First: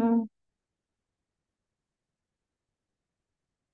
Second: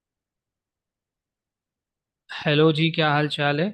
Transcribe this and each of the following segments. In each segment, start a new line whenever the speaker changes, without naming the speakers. हम्म।
Hello जी, क्या हाल चाल है।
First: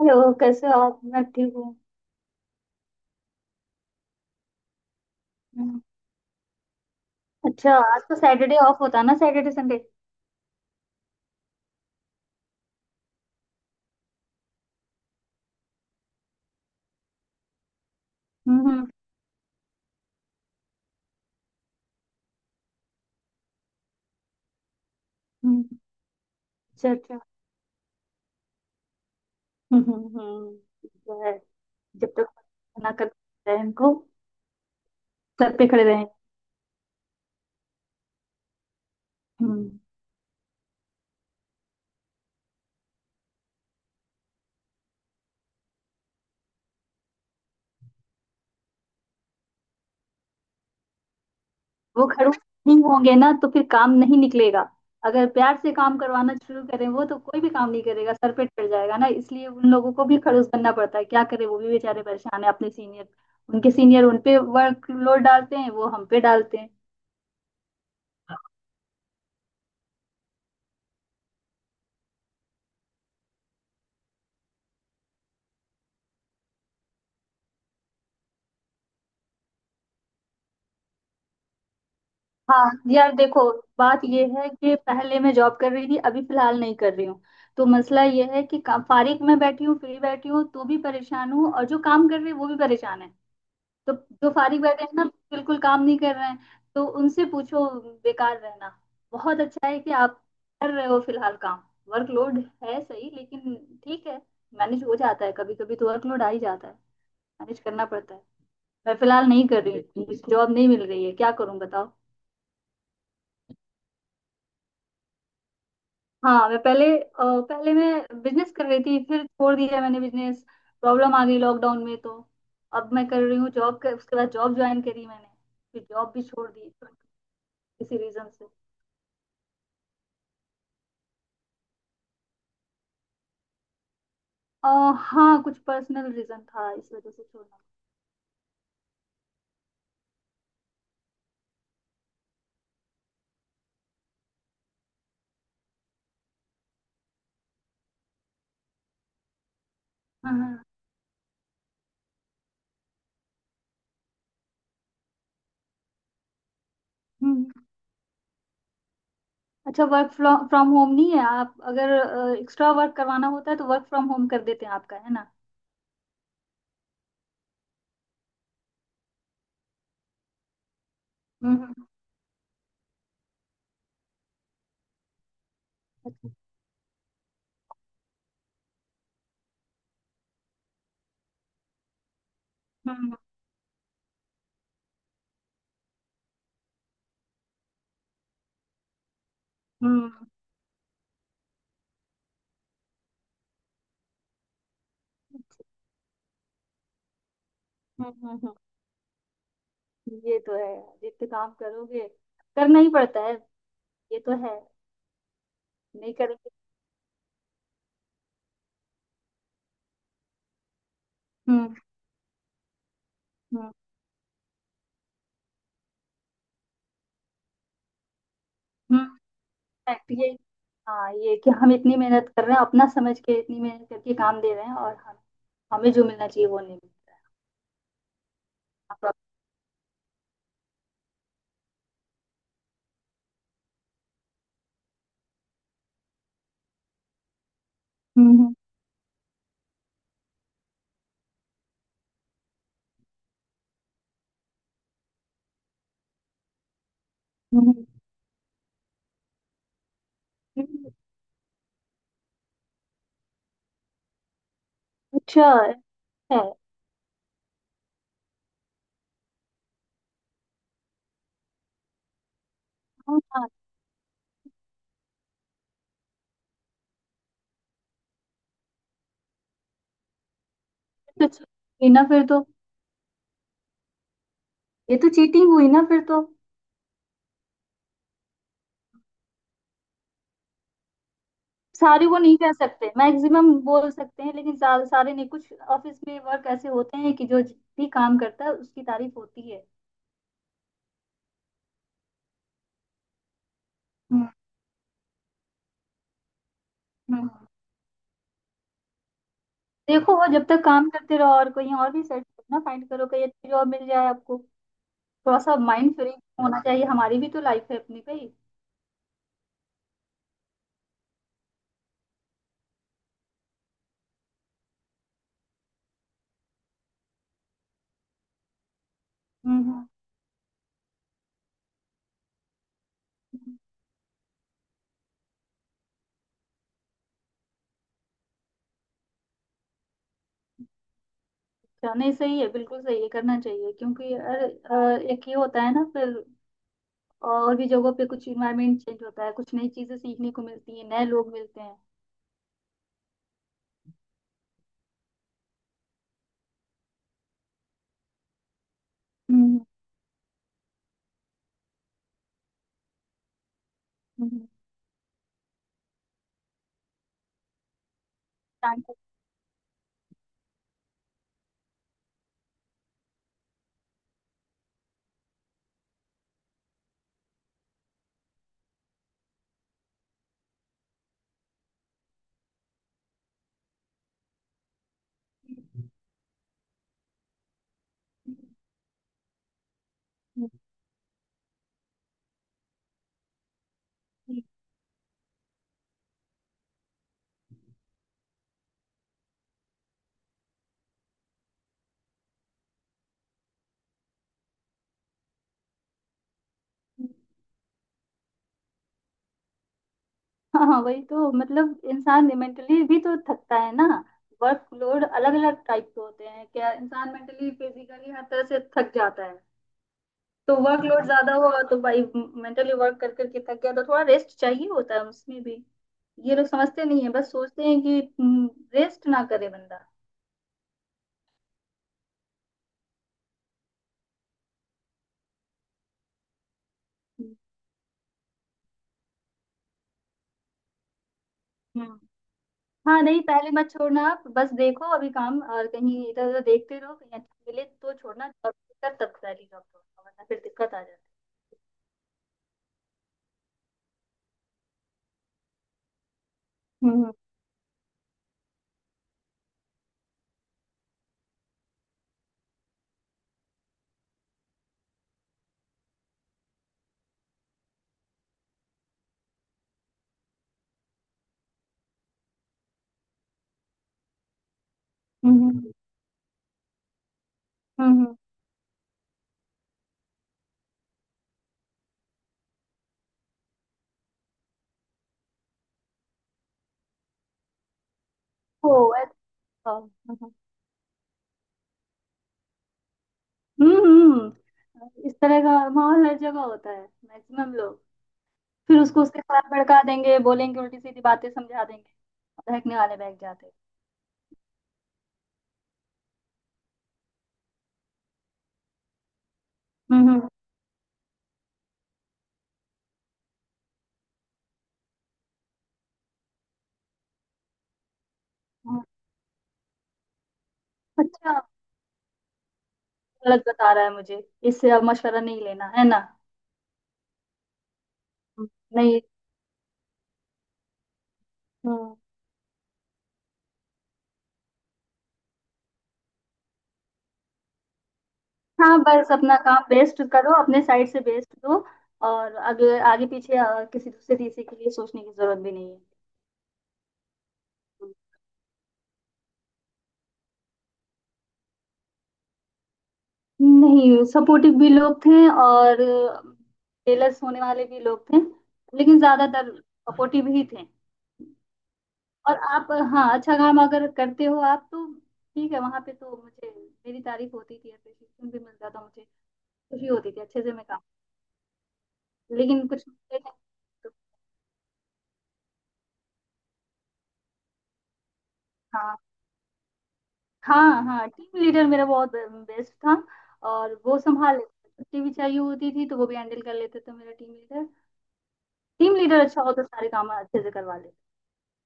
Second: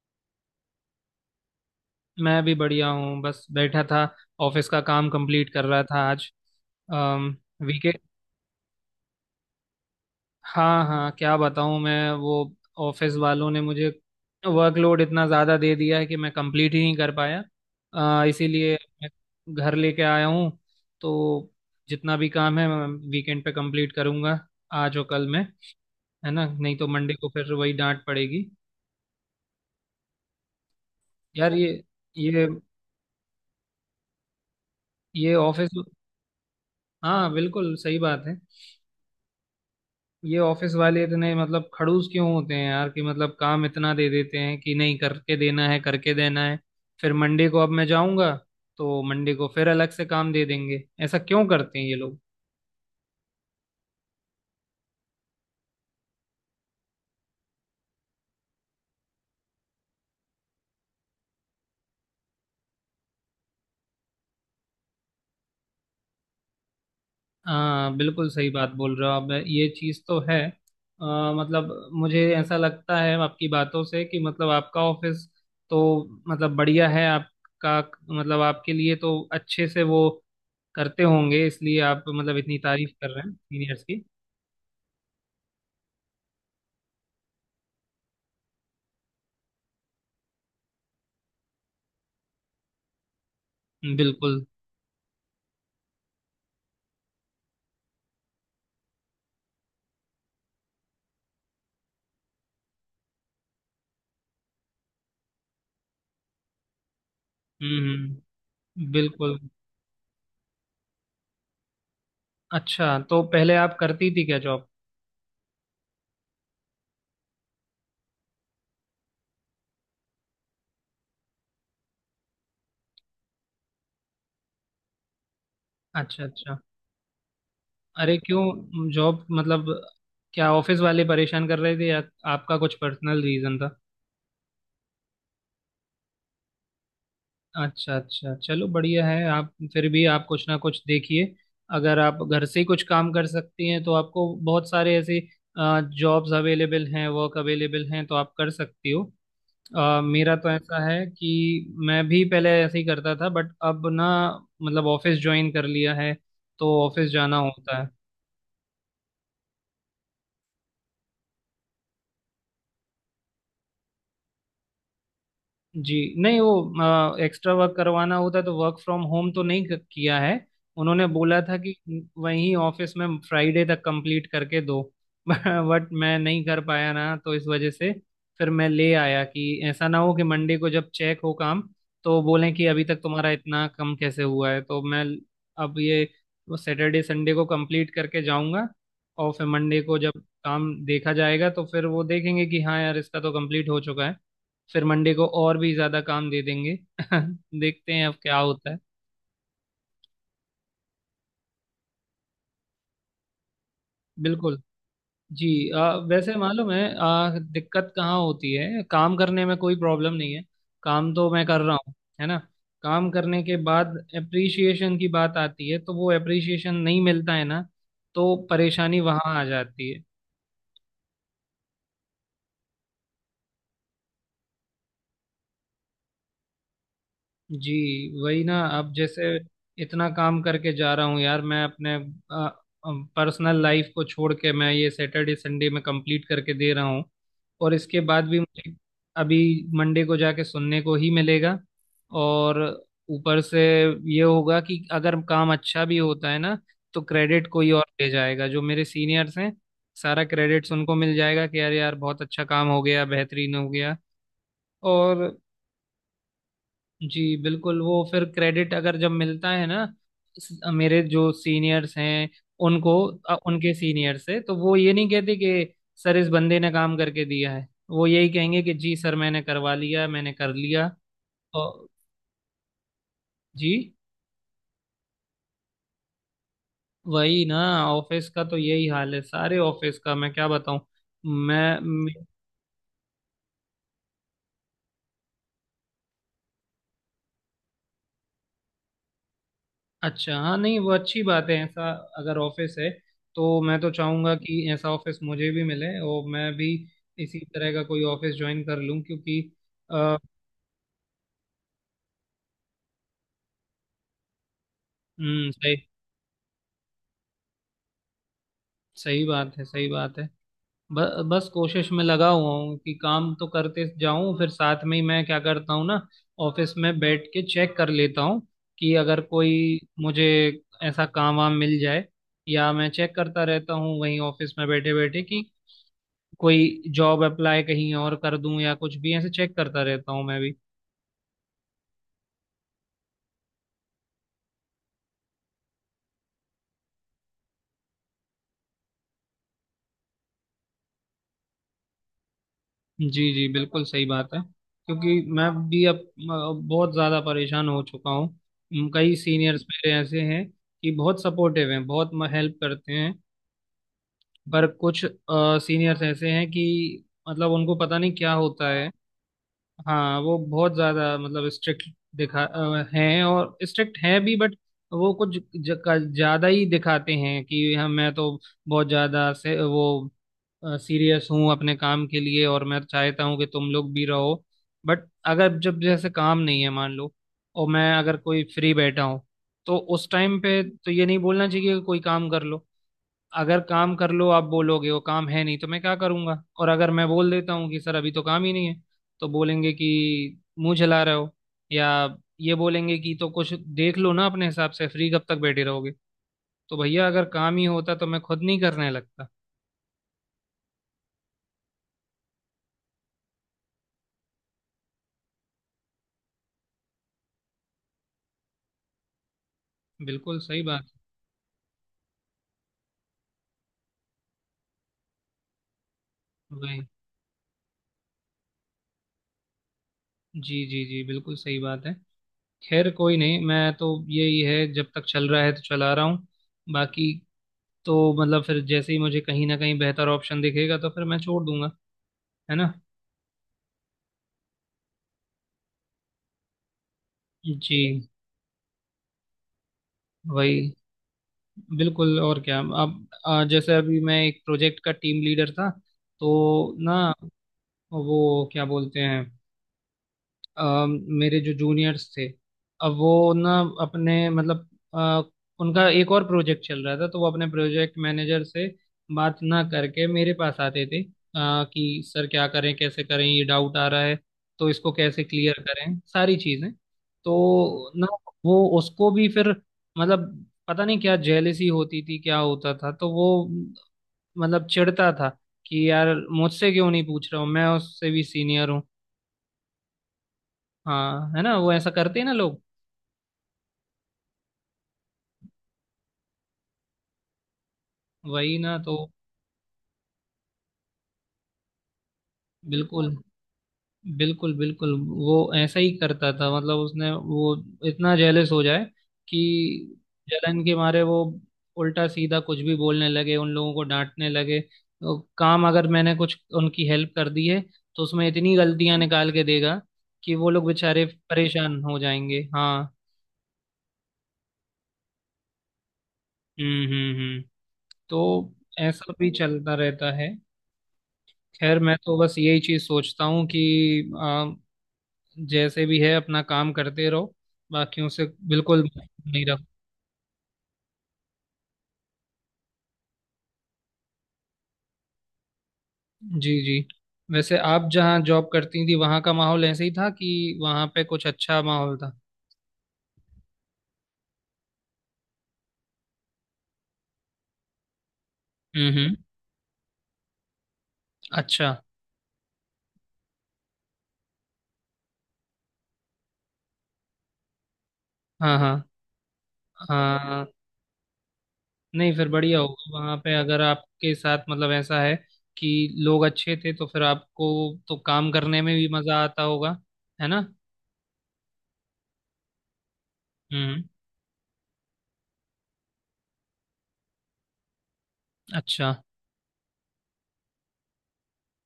हेलो, कैसे हो आप? मैं ठीक हूँ।
मैं भी बढ़िया हूँ, बस बैठा था। ऑफिस का काम कंप्लीट कर
हम्म।
रहा था आज।
अच्छा,
वीकेंड,
आज तो सैटरडे ऑफ होता ना? Saturday Sunday.
हाँ हाँ, क्या बताऊँ। मैं वो ऑफिस वालों ने मुझे वर्कलोड इतना ज़्यादा दे दिया है कि मैं कंप्लीट ही नहीं कर पाया,
हम्म,
इसीलिए मैं घर लेके आया हूँ। तो जितना भी काम है मैं वीकेंड पे कंप्लीट करूँगा, आज और कल में।
हम्म।
है ना, नहीं तो
अच्छा,
मंडे
अच्छा।
को फिर वही डांट पड़ेगी।
हम्म, जो है,
यार
जब तक
ये
ना करते हैं इनको,
ये
सर पे
ऑफिस,
खड़े रहें।
हाँ बिल्कुल सही बात है।
हम्म।
ये ऑफिस वाले इतने मतलब खड़ूस क्यों होते हैं यार, कि मतलब काम इतना दे देते हैं कि नहीं, करके देना है, करके देना है। फिर मंडे को अब मैं जाऊंगा तो मंडे को फिर अलग से काम दे देंगे। ऐसा क्यों करते हैं ये
वो
लोग।
खड़ूस नहीं होंगे ना तो फिर काम नहीं निकलेगा। अगर प्यार से काम करवाना शुरू करें वो, तो कोई भी काम नहीं करेगा, सर पे चढ़ जाएगा ना। इसलिए उन लोगों को भी खड़ूस बनना पड़ता है, क्या करें, वो भी बेचारे परेशान है। अपने सीनियर, उनके सीनियर उन पे वर्कलोड डालते हैं, वो हम पे डालते हैं।
हाँ बिल्कुल सही बात बोल रहे हो आप, ये चीज़ तो है। अ, मतलब मुझे ऐसा लगता है आपकी बातों से कि मतलब आपका ऑफिस तो मतलब बढ़िया है आपका। मतलब आपके लिए तो अच्छे से वो करते होंगे, इसलिए आप मतलब इतनी
हाँ,
तारीफ कर
यार
रहे हैं
देखो,
सीनियर्स
बात
की।
ये है कि पहले मैं जॉब कर रही थी, अभी फिलहाल नहीं कर रही हूँ। तो मसला ये है कि फारिग में बैठी हूँ, फ्री बैठी हूँ तो भी परेशान हूँ, और जो काम कर रही है वो भी परेशान है। तो जो
बिल्कुल।
फारिग बैठे हैं ना, बिल्कुल काम नहीं कर रहे हैं, तो उनसे पूछो। बेकार रहना। बहुत अच्छा है कि आप कर रहे हो फिलहाल काम। वर्कलोड है सही, लेकिन ठीक है, मैनेज हो जाता है। कभी कभी तो वर्कलोड आ ही जाता है, मैनेज करना पड़ता है।
हम्म।
मैं फिलहाल
बिल्कुल।
नहीं कर रही हूँ, जॉब नहीं मिल रही है, क्या करूँ बताओ।
अच्छा, तो पहले आप करती थी क्या जॉब।
हाँ, पहले मैं बिजनेस कर रही थी, फिर छोड़ दिया मैंने बिजनेस। प्रॉब्लम आ गई लॉकडाउन में, तो अब मैं कर रही हूँ जॉब कर, उसके बाद जॉब ज्वाइन करी मैंने, फिर जॉब भी
अच्छा
छोड़
अच्छा।
दी, किसी
अरे
रीजन से।
क्यों, जॉब मतलब क्या ऑफिस वाले परेशान कर रहे थे या आपका कुछ पर्सनल रीजन था।
अ, हाँ, कुछ पर्सनल रीजन था, इस वजह से छोड़ना।
अच्छा अच्छा, चलो बढ़िया है, आप फिर भी आप कुछ ना कुछ देखिए। अगर आप घर से ही कुछ काम कर सकती हैं तो आपको बहुत सारे ऐसे जॉब्स अवेलेबल हैं, वर्क अवेलेबल हैं, तो आप कर सकती हो।
हाँ,
मेरा तो
हाँ,
ऐसा है कि मैं भी पहले ऐसे ही करता था, बट अब ना मतलब ऑफिस ज्वाइन कर लिया है तो ऑफिस जाना
हम्म।
होता है।
अच्छा, वर्क फ्रॉम होम नहीं है आप? अगर एक्स्ट्रा वर्क करवाना होता है तो वर्क फ्रॉम होम कर देते हैं आपका, है ना?
जी नहीं, वो एक्स्ट्रा वर्क करवाना होता तो वर्क फ्रॉम होम तो नहीं किया है। उन्होंने बोला था कि
हम्म,
वहीं ऑफिस में फ्राइडे तक कंप्लीट करके दो। बट मैं नहीं कर पाया ना, तो इस वजह से फिर मैं ले आया कि ऐसा ना हो कि मंडे को जब चेक हो काम तो बोलें कि अभी
हम्म,
तक
हम्म,
तुम्हारा इतना कम कैसे हुआ है। तो मैं अब ये सैटरडे संडे को कंप्लीट करके जाऊंगा, और फिर मंडे को जब
हम्म,
काम देखा जाएगा तो फिर वो देखेंगे कि हाँ यार इसका तो कंप्लीट हो चुका है, फिर मंडे को और भी ज्यादा काम दे देंगे। देखते हैं
हम्म,
अब क्या
हम्म, हम्म।
होता है।
ये तो है। जितने काम करोगे, करना ही पड़ता है। ये तो है।
बिल्कुल। जी,
नहीं
वैसे
करेंगे।
मालूम है दिक्कत कहाँ होती है। काम करने में कोई प्रॉब्लम नहीं है, काम तो मैं कर
हम्म,
रहा हूँ, है ना। काम करने के
हम्म,
बाद एप्रिसिएशन की बात आती है तो वो एप्रिसिएशन नहीं मिलता है ना, तो परेशानी
हम्म।
वहाँ आ जाती है।
fact ये हाँ, ये कि हम इतनी मेहनत कर रहे हैं, अपना समझ के इतनी मेहनत करके काम दे रहे हैं, और हम हमें जो मिलना चाहिए वो नहीं मिल रहा है।
जी वही ना। अब
हाँ, प्रॉब्लम।
जैसे इतना काम करके जा रहा हूँ यार मैं, अपने पर्सनल लाइफ को छोड़ के मैं ये सैटरडे संडे में कंप्लीट करके दे रहा हूँ, और इसके बाद भी
हम्म,
मुझे अभी मंडे को जाके सुनने को ही मिलेगा। और ऊपर से ये होगा कि अगर काम अच्छा भी होता है ना तो क्रेडिट कोई
हम्म,
और ले जाएगा, जो मेरे सीनियर्स हैं, सारा क्रेडिट्स
हम्म।
उनको मिल जाएगा कि यार यार बहुत अच्छा काम हो गया, बेहतरीन हो गया। और
अच्छा है। हाँ,
जी बिल्कुल, वो फिर क्रेडिट अगर जब मिलता है ना, मेरे जो सीनियर्स हैं उनको,
हाँ,
उनके सीनियर से तो वो ये नहीं कहते कि सर इस बंदे ने काम करके दिया है। वो यही कहेंगे कि जी सर मैंने करवा लिया, मैंने कर लिया।
ये तो चीटिंग
और
हुई ना फिर तो!
जी
ये तो चीटिंग हुई ना फिर तो!
वही ना, ऑफिस का तो यही हाल है, सारे ऑफिस का मैं क्या बताऊं मैं।
सारे को नहीं कह सकते, मैक्सिमम बोल सकते हैं, लेकिन सारे सारे नहीं। कुछ ऑफिस में वर्क ऐसे होते हैं कि जो भी काम करता है उसकी तारीफ होती है।
अच्छा हाँ, नहीं वो अच्छी बात है। ऐसा अगर ऑफिस है तो मैं तो
हम्म,
चाहूंगा कि ऐसा ऑफिस मुझे भी मिले और मैं भी
हम्म।
इसी तरह का कोई ऑफिस ज्वाइन कर लूं, क्योंकि
देखो,
अ,
और जब तक काम करते रहो और कहीं और भी सर्च करो ना, फाइंड करो, कहीं अच्छी जॉब मिल जाए आपको। थोड़ा सा
सही।
माइंड फ्री होना चाहिए, हमारी भी तो लाइफ है अपनी, भाई।
सही बात है, सही बात है। ब, बस कोशिश में लगा हुआ हूँ कि काम तो करते जाऊं, फिर साथ में ही मैं क्या करता हूँ ना, ऑफिस में बैठ के चेक कर लेता हूँ कि अगर कोई
हम्म,
मुझे ऐसा काम वाम मिल जाए। या मैं चेक करता
हम्म।
रहता हूँ वहीं ऑफिस में बैठे बैठे कि कोई जॉब अप्लाई कहीं और कर दूं, या कुछ भी ऐसे चेक करता रहता हूँ मैं भी।
अच्छा, नहीं, सही है, बिल्कुल सही है, करना चाहिए, क्योंकि अरे, एक ये होता है ना, फिर और भी जगहों पे कुछ इन्वायरमेंट चेंज होता है, कुछ नई चीजें सीखने को मिलती है, नए लोग मिलते हैं।
जी जी बिल्कुल सही बात है, क्योंकि मैं भी अब बहुत ज़्यादा परेशान हो चुका हूँ। कई
हम्म,
सीनियर्स मेरे ऐसे हैं कि बहुत सपोर्टिव हैं, बहुत हेल्प करते हैं।
हम्म,
पर कुछ सीनियर्स ऐसे हैं कि मतलब उनको पता नहीं क्या होता है। हाँ वो बहुत ज्यादा मतलब स्ट्रिक्ट दिखा हैं, और स्ट्रिक्ट हैं भी, बट वो कुछ ज्यादा ही दिखाते हैं कि हम मैं तो बहुत ज्यादा से वो सीरियस हूँ अपने काम के लिए और मैं चाहता हूँ कि तुम लोग भी रहो। बट अगर जब जैसे काम नहीं है मान लो, और मैं अगर कोई फ्री बैठा हूँ, तो उस टाइम पे तो ये नहीं बोलना चाहिए कि कोई काम कर लो। अगर काम कर लो आप बोलोगे, वो काम है नहीं, तो मैं क्या करूंगा। और अगर मैं बोल देता हूँ कि सर अभी तो काम ही नहीं है, तो बोलेंगे कि मुंह चला रहे हो, या ये बोलेंगे कि तो कुछ देख लो ना अपने हिसाब से, फ्री कब तक बैठे रहोगे। तो भैया
हम्म।
अगर काम ही होता तो मैं खुद नहीं करने लगता।
हाँ, हाँ, वही तो। मतलब इंसान मेंटली भी तो थकता है ना। वर्क लोड अलग अलग टाइप के होते हैं, क्या इंसान मेंटली फिजिकली हर तरह से थक जाता है।
बिल्कुल
तो
सही
वर्क
बात
लोड ज्यादा हुआ तो भाई मेंटली वर्क कर करके थक गया, तो थोड़ा रेस्ट चाहिए होता है उसमें भी। ये लोग
है। वही
समझते नहीं है, बस सोचते हैं कि रेस्ट ना करे बंदा।
जी जी जी बिल्कुल सही बात है। खैर कोई नहीं, मैं तो यही है जब तक चल रहा है तो चला रहा हूँ, बाकी तो मतलब फिर जैसे ही मुझे कहीं ना कहीं बेहतर ऑप्शन दिखेगा तो फिर मैं छोड़ दूंगा,
हम्म।
है ना।
हाँ, नहीं, पहले मत छोड़ना आप, बस देखो अभी काम और कहीं इधर उधर देखते रहो, कहीं अच्छा मिले तो
जी
छोड़ना, और दिक्कत तब सारी जॉब छोड़ना, वरना फिर
वही
दिक्कत आ जाती
बिल्कुल और क्या। अब जैसे अभी मैं एक प्रोजेक्ट का टीम लीडर था तो
है।
ना,
हम्म,
वो क्या बोलते हैं, अ, मेरे जो जूनियर्स थे, अब वो ना अपने मतलब अ, उनका एक और प्रोजेक्ट चल रहा था, तो वो अपने प्रोजेक्ट मैनेजर से बात ना करके मेरे पास आते थे कि सर क्या करें, कैसे करें, ये डाउट आ रहा है, तो इसको कैसे क्लियर
हम्म,
करें, सारी चीजें।
हम्म,
तो ना वो उसको भी फिर मतलब पता नहीं क्या जेलेसी होती थी, क्या होता था, तो वो मतलब चिढ़ता था कि यार मुझसे क्यों नहीं पूछ रहा हूँ, मैं उससे भी सीनियर
ओ,
हूँ।
अच्छा।
हाँ है ना, वो ऐसा करते हैं ना लोग।
हम्म, हम्म। इस तरह का माहौल हर जगह होता है, मैक्सिमम लोग।
वही ना,
फिर
तो
उसको उसके साथ भड़का देंगे, बोलेंगे उल्टी सीधी बातें, समझा देंगे। बहकने वाले
बिल्कुल
बहक जाते हैं।
बिल्कुल बिल्कुल, वो ऐसा ही करता था। मतलब उसने वो इतना जेलस हो जाए कि
हम्म, हम्म,
जलन के मारे वो उल्टा सीधा कुछ भी बोलने लगे, उन लोगों को डांटने लगे, तो काम अगर मैंने कुछ उनकी हेल्प कर दी है तो उसमें इतनी
हम्म।
गलतियां निकाल के देगा कि वो लोग बेचारे
अच्छा,
परेशान हो जाएंगे। हाँ।
गलत बता रहा है मुझे, इससे अब मशवरा नहीं लेना है ना।
हम्म। तो
हम्म। नहीं।
ऐसा भी चलता रहता है। खैर
हम्म।
मैं तो बस यही चीज सोचता हूँ कि जैसे भी है अपना काम करते रहो, बाकियों से
हाँ,
बिल्कुल
बस अपना
नहीं
काम
रहो।
बेस्ट करो, अपने साइड से बेस्ट दो, और अगले आगे पीछे किसी दूसरे तीसरे के लिए सोचने की जरूरत भी नहीं
जी जी, वैसे आप
है।
जहाँ जॉब करती थी वहाँ का माहौल ऐसे ही था कि वहाँ पे कुछ अच्छा माहौल था।
नहीं, सपोर्टिव भी लोग थे और जेलस होने वाले भी लोग थे, लेकिन
हम्म।
ज्यादातर सपोर्टिव ही थे।
अच्छा।
और आप। हाँ, अच्छा काम अगर करते हो आप तो ठीक है, वहां पे तो मुझे मेरी तारीफ होती थी, अप्रिसिएशन भी
हाँ
मिलता
हाँ।
था मुझे। खुशी होती थी, अच्छे
हाँ
से मैं काम।
नहीं, फिर बढ़िया
लेकिन कुछ
होगा वहाँ
मिलते
पे,
नहीं
अगर
तो।
आपके साथ मतलब ऐसा है कि लोग अच्छे थे तो फिर आपको तो काम करने में भी
हाँ,
मजा आता होगा, है ना।
हाँ, हाँ, टीम लीडर मेरा बहुत बेस्ट था। और
हम्म
वो संभाल लेते थे। छुट्टी भी चाहिए होती थी तो वो भी हैंडल कर लेते थे, मेरा टीम लीडर।
अच्छा।
टीम लीडर अच्छा हो तो सारे काम अच्छे से करवा लेते,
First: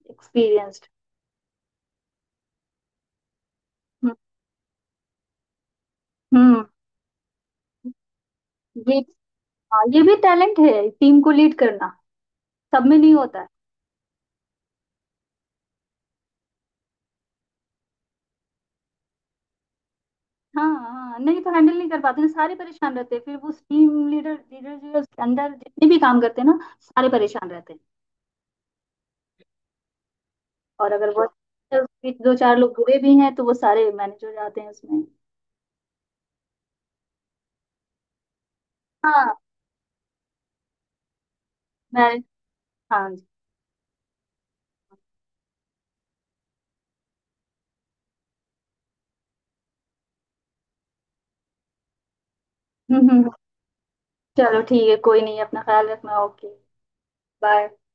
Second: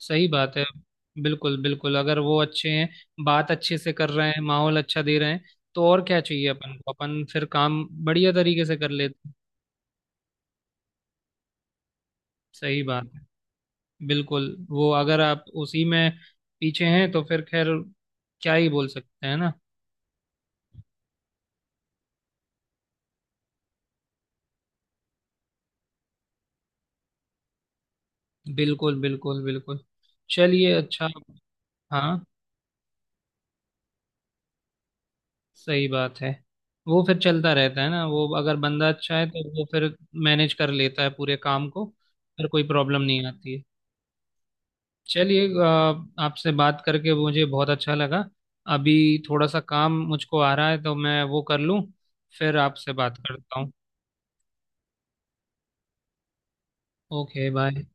सही बात है।
एक्सपीरियंस्ड।
बिल्कुल बिल्कुल, अगर वो अच्छे हैं, बात अच्छे से कर रहे हैं, माहौल अच्छा दे रहे हैं, तो और क्या चाहिए
हम्म।
अपन को, अपन फिर काम बढ़िया तरीके से कर
ये
लेते हैं।
हाँ, ये भी टैलेंट है, टीम को लीड करना,
सही
सब में
बात
नहीं
है।
होता है।
बिल्कुल वो अगर आप उसी में पीछे हैं तो फिर खैर क्या ही बोल सकते हैं ना।
हाँ, हाँ, नहीं तो हैंडल नहीं कर पाते ना, सारे परेशान रहते हैं, फिर वो टीम लीडर लीडर जो है, उसके अंदर जितने भी काम करते हैं ना, सारे परेशान रहते हैं।
बिल्कुल बिल्कुल बिल्कुल। चलिए
और
अच्छा।
अगर वो उसमें
हाँ
दो चार लोग बुरे भी हैं तो वो सारे मैनेज हो जाते हैं उसमें।
सही बात है, वो फिर चलता रहता है ना। वो अगर बंदा अच्छा है
हाँ,
तो वो फिर मैनेज कर लेता है पूरे काम को,
मैं।
फिर कोई प्रॉब्लम
हाँ जी।
नहीं आती है। चलिए आपसे बात करके मुझे बहुत अच्छा लगा। अभी थोड़ा सा काम मुझको आ रहा है तो मैं वो कर लूँ, फिर आपसे
हम्म,
बात
हम्म।
करता हूँ।
चलो ठीक है, कोई नहीं, अपना ख्याल रखना। ओके।
Okay
bye.
बाय।